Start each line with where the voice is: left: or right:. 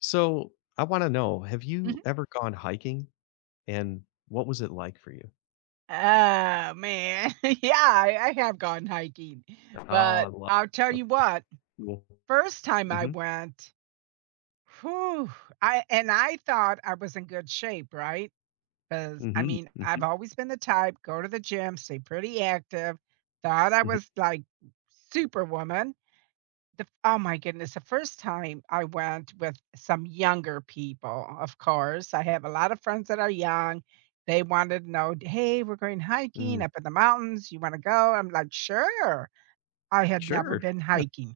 left: So I want to know, have you
right: Mhm.
left: ever gone hiking and what was it like for you?
right: Oh, man. Yeah, I have gone hiking,
left: Oh, I
right: but
left: love.
right: I'll tell you
left: Okay.
right: what,
left: Cool.
right: first time I
left: Hmm.
right: went, whew, I thought I was in good shape, right? Because I
left: Hmm.
right: mean, I've
left: Hmm.
right: always been the type, go to the gym, stay pretty active, thought I
left: Hmm.
right: was like superwoman. The Oh my goodness, the first time I went with some younger people, of course. I have a lot of friends that are young. They wanted to know, "Hey, we're going hiking
left: Mm.
right: up in the mountains. You want to go?" I'm like, "Sure." I had never
left: Sure.
right: been hiking,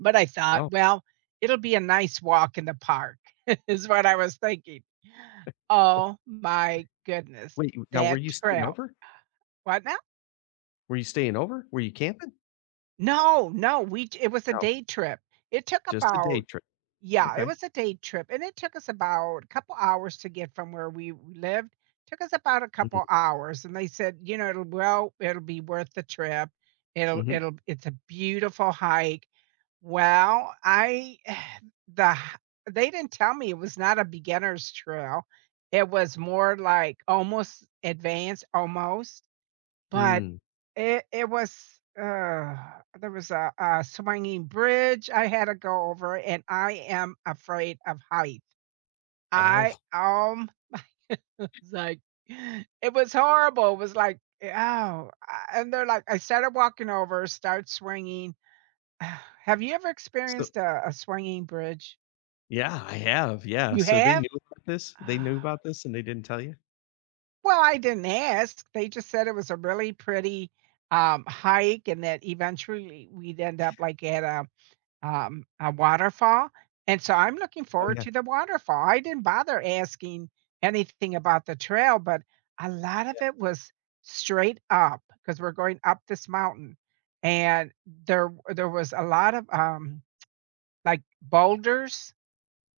right: but I thought,
left: Oh,
right: "Well, it'll be a nice walk in the park," is what I was thinking. Oh my goodness,
left: wait. Now, were
right: that
left: you staying
right: trail.
left: over?
right: What now?
left: Were you staying over? Were you camping?
right: No, no, we it was a
left: No,
right: day trip. It took
left: just a day
right: about
left: trip.
right: Yeah, it
left: Okay.
right: was a day trip, and it took us about a couple hours to get from where we lived. Took us about a couple
left: Mm-hmm.
right: hours, and they said, it'll be worth the trip. It'll,
left: Mm-hmm.
right: it'll, it's a beautiful hike. Well, the, h- they didn't tell me it was not a beginner's trail. It was more like almost advanced, almost but
left: Mm.
right: it was, ugh, there was a swinging bridge I had to go over, and I am afraid of height. I,
left: Oh,
right: um, like, it was horrible. It was like, "Oh," and they're like I started walking over, start swinging. Have you ever
left: so
right: experienced a swinging bridge?
left: yeah, I have. Yeah.
right: You
left: So they
right: have?
left: knew about this. They knew
right: Ah.
left: about this and they didn't tell you.
right: Well, I didn't ask. They just said it was a really pretty, hike and that eventually we'd end up, like, at a waterfall, and so I'm looking
left: Oh
right: forward
left: yeah.
right: to the waterfall. I didn't bother asking anything about the trail, but a lot of
left: Yeah.
right: it was straight up because 'cause we're going up this mountain, and there was a lot of, like, boulders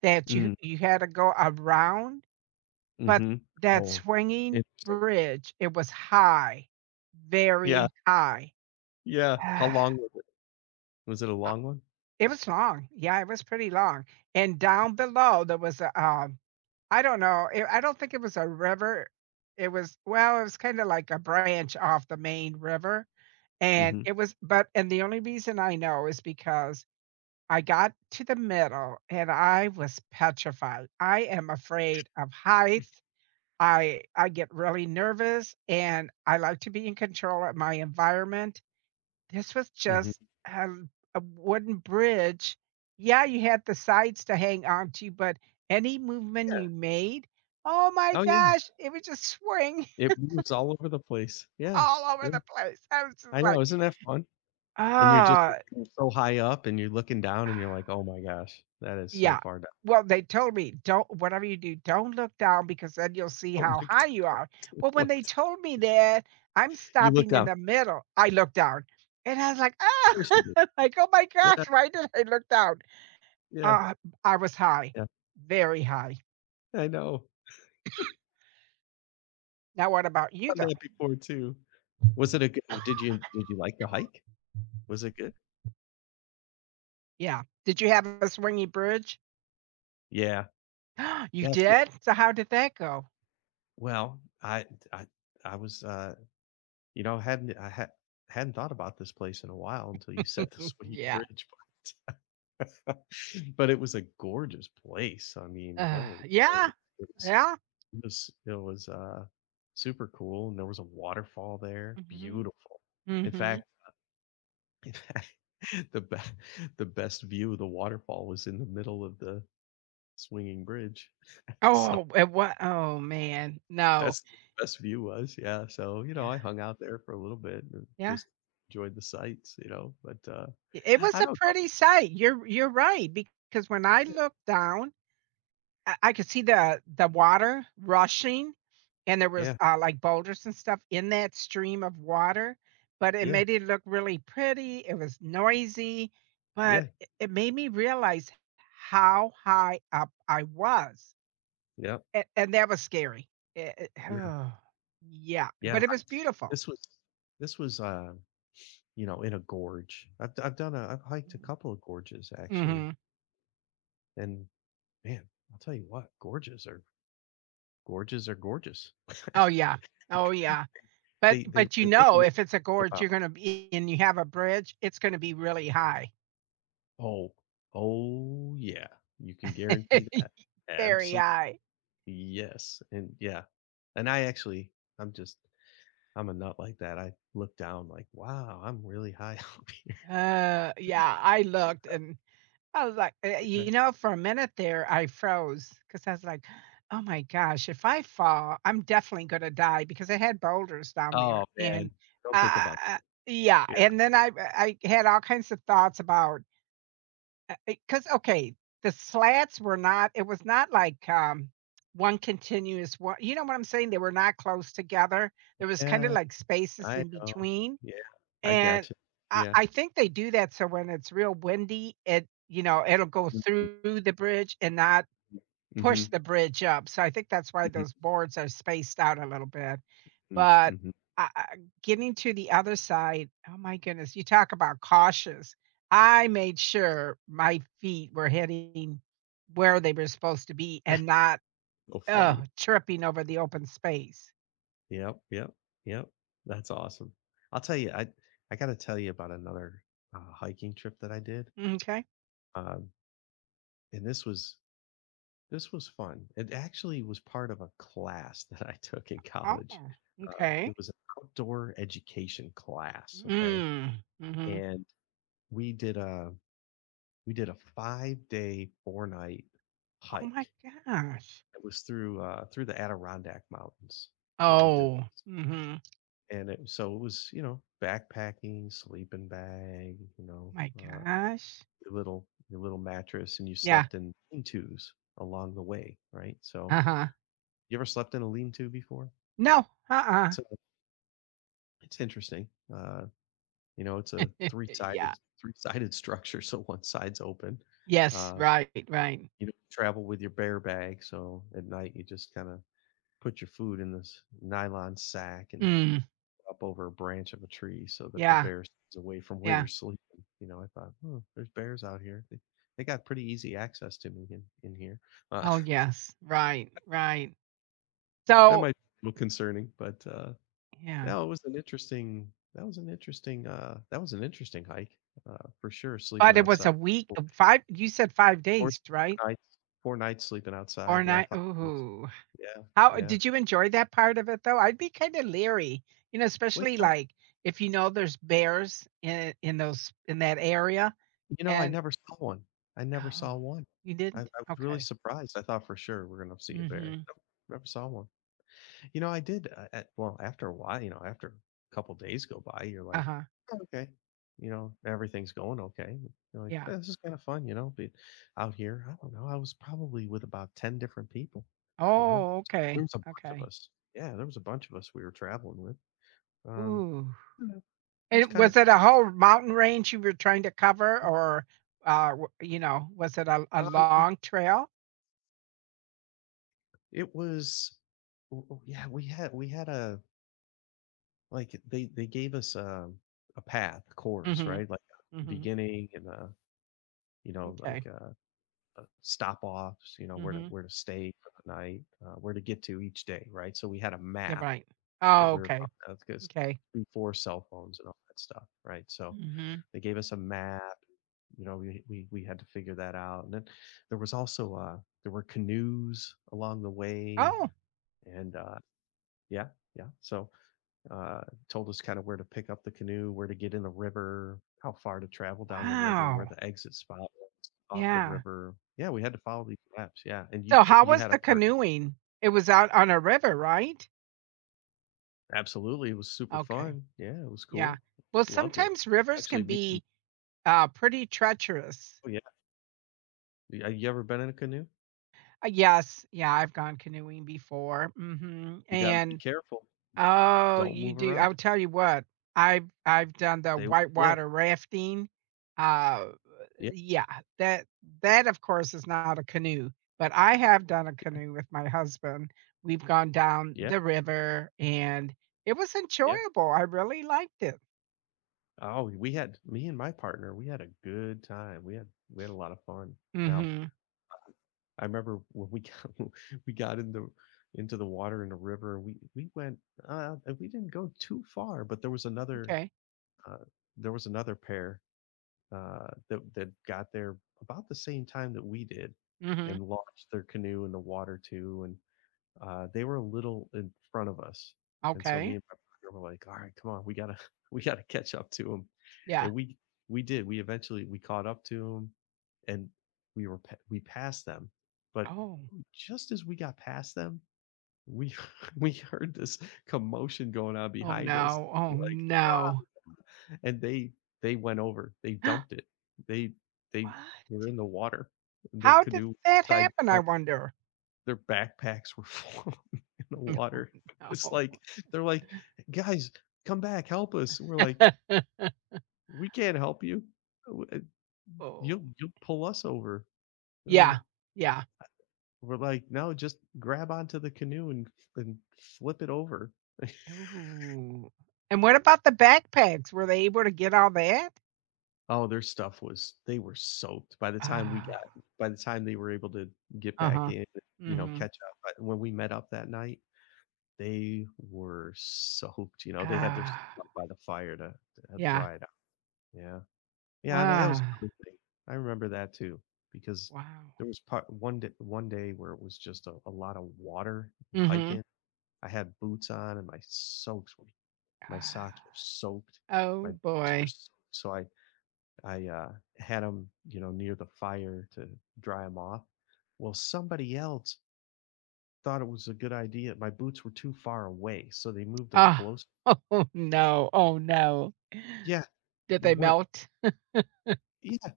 right: that you
left: Mm.
right: you had to go around, but
left: Hmm.
right: that
left: Oh,
right: swinging
left: interesting.
right: bridge, it was high,
left: Yeah.
right: very high.
left: Yeah. How long? Was it a long one?
right: It was long. Yeah, it was pretty long, and down below, there was a, I don't know, it I don't think it was a river. It was well, it was kinda like a branch off the main river, and
left: Mhm,
right: it was but and the only reason I know is because I got to the middle, and I was petrified. I am afraid of heights. I get really nervous, and I like to be in control of my environment, this was
left: mhm.
right: just, um, a wooden bridge. Yeah, you had the sides to hang on to, but any movement
left: Yeah.
right: you made, oh my
left: Oh, yeah.
right: gosh, it would just swing
left: It moves all over the place. Yeah.
right: all over
left: Yeah.
right: the place. I was just
left: I know,
right: like,
left: isn't that fun? And you're just
right: "Ah,
left: you're so high up and you're looking down and you're like, "Oh my gosh, that is so
right: yeah."
left: far down."
right: Well, they told me, "Don't whatever you do, don't look down because then you'll see
left: Oh
right: how
left: my
right: high you
left: god.
right: are." Well, when they
left: Looked.
right: told me that, I'm
left: You look
right: stopping in
left: down.
right: the middle. I looked down, and I was like,
left: Of course you do.
right: "Ah," like, "Oh my
left: Yeah,
right: gosh, why did I look down?"
left: yeah,
right: Uh, I was high,
left: yeah.
right: very high.
left: I know.
right: Now what about you,
left: Done
right: though?
left: that before too. Was it a good did you like the hike? Was it good?
right: Yeah. Did you have a swingy bridge?
left: Yeah.
right: You
left: Yeah, so
right: did? So how did that go?
left: well, I I I was, you know, hadn't I had hadn't thought about this place in a while until you said the Sweet
right: Yeah.
left: Bridge, but but it was a gorgeous place. I mean, holy
right: Yeah,
left: moly. It was
right: yeah.
left: it was it was, uh, super cool, and there was a waterfall there,
right: Mhm,
left: beautiful. In
right: mhm.
left: fact in fact, the be the best view of the waterfall was in the middle of the swinging bridge, so
right: Oh, it wa oh, man, no.
left: that's the best view was, yeah, so, you know,
right: Yeah,
left: I hung out there for a little bit and
right: yeah.
left: just enjoyed the sights, you know, but
right: It was
left: I
right: a
left: don't
right: pretty
left: know.
right: sight. You're right, because when I
left: Yeah,
right: looked down I could see the water rushing, and there was,
left: yeah,
right: uh, like, boulders and stuff in that stream of water, but it
left: yeah,
right: made it look really pretty, it was noisy, but
left: yeah,
right: it made me realize how high up I was,
left: yep,
right: a and that was scary. It
left: yeah,
right: Oh, yeah, but
left: yeah,
right: it was beautiful.
left: this was this was, you know, in a gorge. I've I I've done a I've hiked a couple of gorges actually,
right: Mhm.
left: and man, I'll tell you what, gorges are gorgeous.
right: Oh, yeah. Oh, yeah. But
left: They
right: but,
left: really make
right: if it's a
left: you think
right: gorge,
left: about.
right: you're gonna be and you have a bridge, it's gonna be really high.
left: Oh, oh yeah, you can guarantee that.
right: Very
left: Absolutely.
right: high.
left: Yes, and yeah. And I actually I'm just I'm a nut like that. I look down like, "Wow, I'm really high up here."
right: Yeah, I looked and I was like, eh,
left: Yeah.
right: you know, for a minute there, I froze because I was like, oh my gosh, if I fall, I'm definitely going to die because I had boulders down
left: Oh,
right: there. And
left: man. Don't think
right: uh,
left: about
right: uh, yeah,
left: that. Yeah.
right: and then I had all kinds of thoughts about, because, okay, the slats were not, it was not like, one continuous one. You know what I'm saying? They were not close together. There was kind of
left: Yeah,
right: like spaces
left: I
right: in
left: know.
right: between.
left: Yeah, I
right: And
left: gotcha.
right: I
left: Yeah.
right: I think they do that so when it's real windy, it, it'll go
left: Mhm.
right: through the bridge and not push
left: Mhm.
right: the bridge up, so I think that's why
left: Mhm.
right: those boards are spaced out a little bit,
left: Mhm.
right: but
left: Mhm.
right: I getting to the other side, oh my goodness, you talk about cautious. I made sure my feet were hitting where they were supposed to be and not,
left: So
right: ugh,
left: funny.
right: tripping over the open space.
left: Yep, yep, yep. That's awesome. I'll tell you, I I gotta tell you about another, hiking trip that I did.
right: Okay.
left: Um, and this was This was fun. It actually was part of a class that I took in
right: Oh,
left: college.
right: okay.
left: It was an outdoor education class, okay?
right: Mm, mhm.
left: And we did a we did a 5 day, 4 night
right: Oh my
left: hike.
right: gosh.
left: It was through through the Adirondack Mountains that we did,
right: Oh, mhm.
left: and it, so it was, you know, backpacking, sleeping bag, you know,
right: My gosh.
left: your little mattress, and you
right: Yeah,
left: slept in lean tos along the way, right? So
right: uh-huh.
left: you ever slept in a lean to before?
right: No, uh-uh.
left: So it's interesting. Uh, you know, it's a
right: Yeah.
left: three-sided structure, so one side's open.
right: Yes,
left: Um,
right: right, right.
left: you know, travel with your bear bag, so at night you just kind of put your food in this nylon sack and
right: Mm,
left: up over a branch of a tree so that the
right: yeah,
left: bear stays away from where
right: yeah.
left: you're sleeping. You know, I thought, oh, there's bears out here. They got pretty easy access to me in here. Uh,
right: Oh, yes, right, right.
left: that
right: So
left: might be a little concerning, but
right: yeah,
left: no, it was an interesting, that was an interesting hike, uh, for sure, sleeping
right: but it was
left: outside.
right: a week
left: Fo
right: of 5, you said 5
left: four
right: days, right?
left: four nights 4 nights sleeping
right: Or
left: outside, yeah,
right: 9
left: 5 nights.
right: ooh.
left: Yeah,
right: How
left: yeah.
right: did you enjoy that part of it, though? I'd be kinda leery,
left: Well,
right: especially,
left: you know
right: like, if you know there's bears in those in that area,
left: you know, I
right: and
left: never saw one. I never
right: Oh,
left: saw one.
right: you
left: I
right: didn't?
left: was really
right: Okay.
left: surprised, I thought for sure we're gonna see a bear.
right: Mhm.
left: Nope, never saw one. You know, I did at well, after a while, you know, after a couple days go by, you're like,
right: Uh-huh.
left: "Oh, okay, you know, everything's going okay." You're like,
right: Yeah.
left: "Eh, this is kind of fun, you know, be out here." I don't know. I was probably with about 10 different people, you know,
right: Oh,
left: there
right: okay.
left: was a bunch of
right: Okay.
left: us. Yeah, there was a bunch of us we were traveling with. Um,
right: Ooh.
left: you know, it was
right: And
left: kind
right: was
left: of cool.
right: it a whole mountain range you were trying to cover or, was it a
left: Um,
right: long trail?
left: it was, w- w- yeah, we had a, like they gave us a path course,
right: Mhm.
left: right? Like
right: Mhm.
left: beginning and you know,
right: Okay.
left: like uh. Stop offs, you know,
right: Mhm.
left: where to stay for the night, where to get to each day, right? So we had a
right: Yeah,
left: map
right: right.
left: that
right: Oh,
left: we were,
right: okay.
left: because
right: Okay.
left: before cell phones and all that stuff, right? So
right: Mhm.
left: they gave us a map. You know, we had to figure that out, and then there was also there were canoes along the way,
right: Oh,
left: and yeah, yeah. So uh, told us kind of where to pick up the canoe, where to get in the river, how far to travel down the river, where
right: wow.
left: the exit spot was off the
right: Yeah.
left: river. Yeah, we had to follow these maps. Yeah, and
right: So how
left: you
right: was
left: had a
right: the
left: partner.
right: canoeing? It was out on a river, right?
left: Absolutely, it was super
right: Okay.
left: fun. Yeah, it was
right: Yeah.
left: cool.
right: Well,
left: Loved it.
right: sometimes rivers can
left: Actually, me.
right: be pretty treacherous.
left: Oh yeah, you have you ever been in a canoe?
right: Yes, yeah, I've gone canoeing before, mhm,
left: You got to be
right: and
left: careful. Don't,
right: oh,
left: don't
right: you
left: move
right: do. I'll
left: around.
right: tell you what, I've done the
left: They will flip.
right: whitewater rafting, uh,
left: Yeah,
right: yeah, that of course, is not a canoe, but I have done a canoe with my husband. We've gone down
left: yeah,
right: the river, and it was
left: yeah.
right: enjoyable, I really liked it.
left: Oh, we had me and my partner. We had a good time. We had a lot of fun. Now
right: Mhm,
left: I remember when we got, we got in the into the water in the river. We went, we didn't go too far, but there was another,
right: okay,
left: uh, pair that that got there about the same time that we did,
right: mhm,
left: and launched their canoe in the water too. And they were a little in front of us, and so
right: okay,
left: me and my partner were like, "All right, come on, we gotta we gotta catch up to them,"
right: yeah.
left: and we did. We eventually we caught up to them, and we passed them, but
right: Oh,
left: just as we got past them, we we heard this commotion going on
right: oh,
left: behind us.
right: no, oh,
left: We're like,
right: no.
left: "Ah," and they went over. They
right: What?
left: dumped it. They they were in the water. Their
right: How did
left: canoe was
right: that
left: upside.
right: happen, I wonder?
left: Their backpacks were full in the water. It's
right: No.
left: like they're like, guys, come back, help us. We're like, we can't help you. uh,
right: Oh,
left: You'll pull us over. They're
right: yeah,
left: like,
right: yeah.
left: we're like, no, just grab onto the canoe and and flip it over.
right: Ooh, and what about the backpacks? Were they able to get all that?
left: Oh, their stuff was, they were soaked by the time we got,
right: Ah,
left: by the time they were able to get back
right: uh-huh.
left: in, you know,
right: Mhm.
left: catch up, but when we met up that night, they were soaked, you know, they had their stuff
right: Ah,
left: out by the fire to
right: yeah.
left: dry it out, yeah. Yeah, that that was
right: Ah,
left: another thing. I remember that too because
right: wow.
left: there was part one day where it was just a lot of water and
right: Mhm.
left: hiking. I had boots on and my socks
right: Ah,
left: were soaked, my
right: oh
left: boots were
right: boy.
left: soaked, so I had them, you know, near the fire to dry them off. Well, somebody else thought it was a good idea. My boots were too far away, so they moved them
right: Ah,
left: close.
right: oh no, oh no.
left: Yeah,
right: Did they
left: when
right: melt?
left: yeah,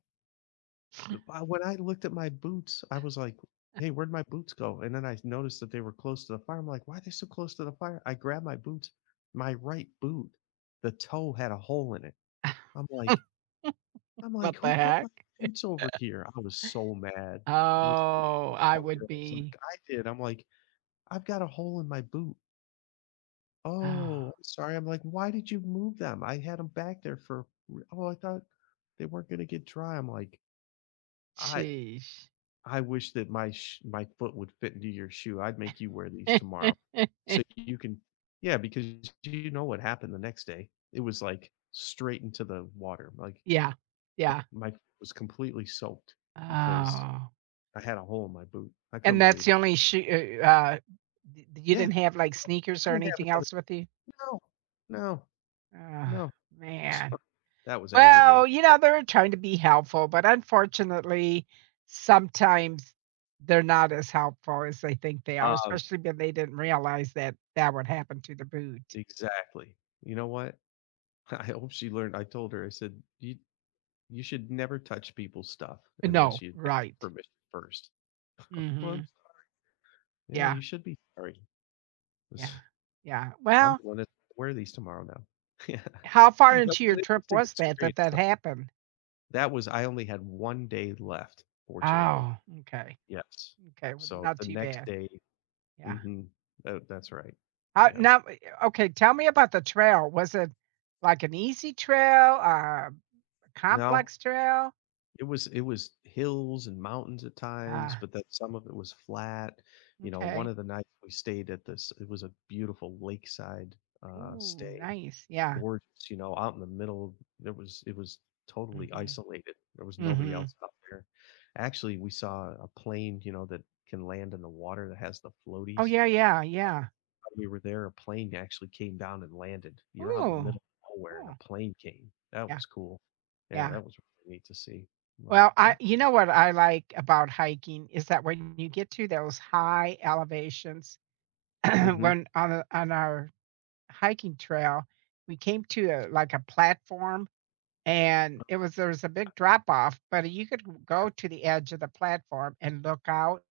left: the- uh, when I looked at my boots, I was like, "Hey, where'd my boots go?" And then I noticed that they were close to the fire. I'm like, "Why are they so close to the fire?" I grabbed my boots. My right boot, the toe had a hole in it. I'm like, I'm like,
right: What
left: who
right: the
left: put
right: heck?
left: my boots over here? I was so mad. And
right: Oh,
left: this
right: I
left: one
right: would
left: girl was
right: be
left: like, I did. I'm like, I've got a hole in my boot.
right: oh.
left: Oh, I'm sorry. I'm like, why did you move them? I had them back there for, oh, I thought they weren't going to get dry. I'm like, I,
right: Sheesh.
left: I wish that my foot would fit into your shoe. I'd make you wear these tomorrow. So you can, yeah, because you know what happened the next day. It was like straight into the water. Like
right: Yeah, yeah.
left: my foot was completely soaked because
right: Oh,
left: I had a hole in my boot. I
right: and
left: couldn't
right: that's
left: believe
right: the
left: it.
right: only shoe d you
left: Yeah.
right: didn't have, like, sneakers
left: I
right: or
left: didn't have
right: anything
left: another.
right: else with you?
left: No, no,
right: Oh,
left: no.
right: man.
left: That was
right: Well,
left: aggravating.
right: you know, they are trying to be helpful, but unfortunately, sometimes they're not as helpful as they think they are,
left: Um,
right: especially when they didn't realize that that would happen to the boot.
left: exactly. You know what? I hope she learned I told her, I said, "You should never touch people's stuff
right: No,
left: unless you ask
right: right.
left: permission first." "Well, I'm
right: Mhm.
left: sorry." "Yeah,
right: Yeah,
left: you should be sorry.
right: yeah, yeah.
left: I'm
right: Well
left: the one that's gonna wear these tomorrow now."
right: how far
left: Yeah. That
right: into
left: was
right: your
left: an
right: trip
left: interesting
right: was
left: experience,
right: that
left: though.
right: happened?
left: That was I only had 1 day left, fortunately.
right: Oh, okay,
left: Yes.
right: okay, well,
left: So,
right: not
left: the
right: too
left: next
right: bad,
left: day,
right: yeah.
left: mhm. Tha that's right.
right: How
left: Yeah.
right: now eh, okay, tell me about the trail, was it like an easy trail, a
left: Now.
right: complex trail?
left: It was hills and mountains at times,
right: Ah,
left: but then some of it was flat. You know, one
right: okay.
left: of the nights we stayed at this, it was a beautiful lakeside,
right: Ooh,
left: stay.
right: nice, yeah,
left: Gorgeous, you know, out in the middle. There was it was totally
right: mhm,
left: isolated. There was nobody
right: mhm.
left: else out there. Actually, we saw a plane, you know, that can land in the water that has the
right: Oh,
left: floaties.
right: yeah, yeah, yeah.
left: When we were there, a plane actually came down and landed. You're out in the
right: Ooh,
left: middle of nowhere and a
right: cool,
left: plane came. That
right: yeah,
left: was cool. Yeah,
right: yeah.
left: that was really neat to see. I'm like,
right: Well, I
left: what
right: you
left: the.
right: know what I like about hiking is that when you get to those high elevations,
left: Mhm.
right: when on our hiking trail, we came to a like a platform and it was there was a big drop off, but you could
left: Yeah,
right: go to the edge of the platform and look out.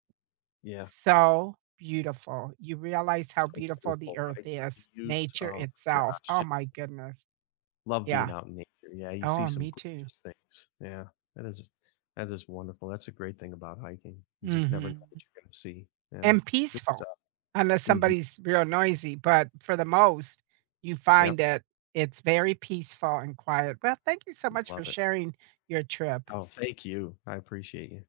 left: yeah.
right: So beautiful. You realize how
left: So
right: beautiful the
left: beautiful,
right: earth
left: right? The
right: is,
left: views,
right: nature
left: oh my
right: itself.
left: gosh,
right: Oh
left: just
right: my goodness.
left: love being
right: Yeah.
left: out in nature. Yeah, you see
right: Oh,
left: some
right: me too.
left: gorgeous things. Yeah, that is that is wonderful. That's a great thing about hiking. You just never know what
right: hmm
left: you're gonna see. Yeah,
right: And
left: good
right: peaceful,
left: stuff.
right: unless
left: Mhm.
right: somebody's real noisy. But for the most, you find
left: Yep,
right: that it's very peaceful and quiet. Well, thank you so much for
left: love it.
right: sharing your trip.
left: Oh, thank you. I appreciate you.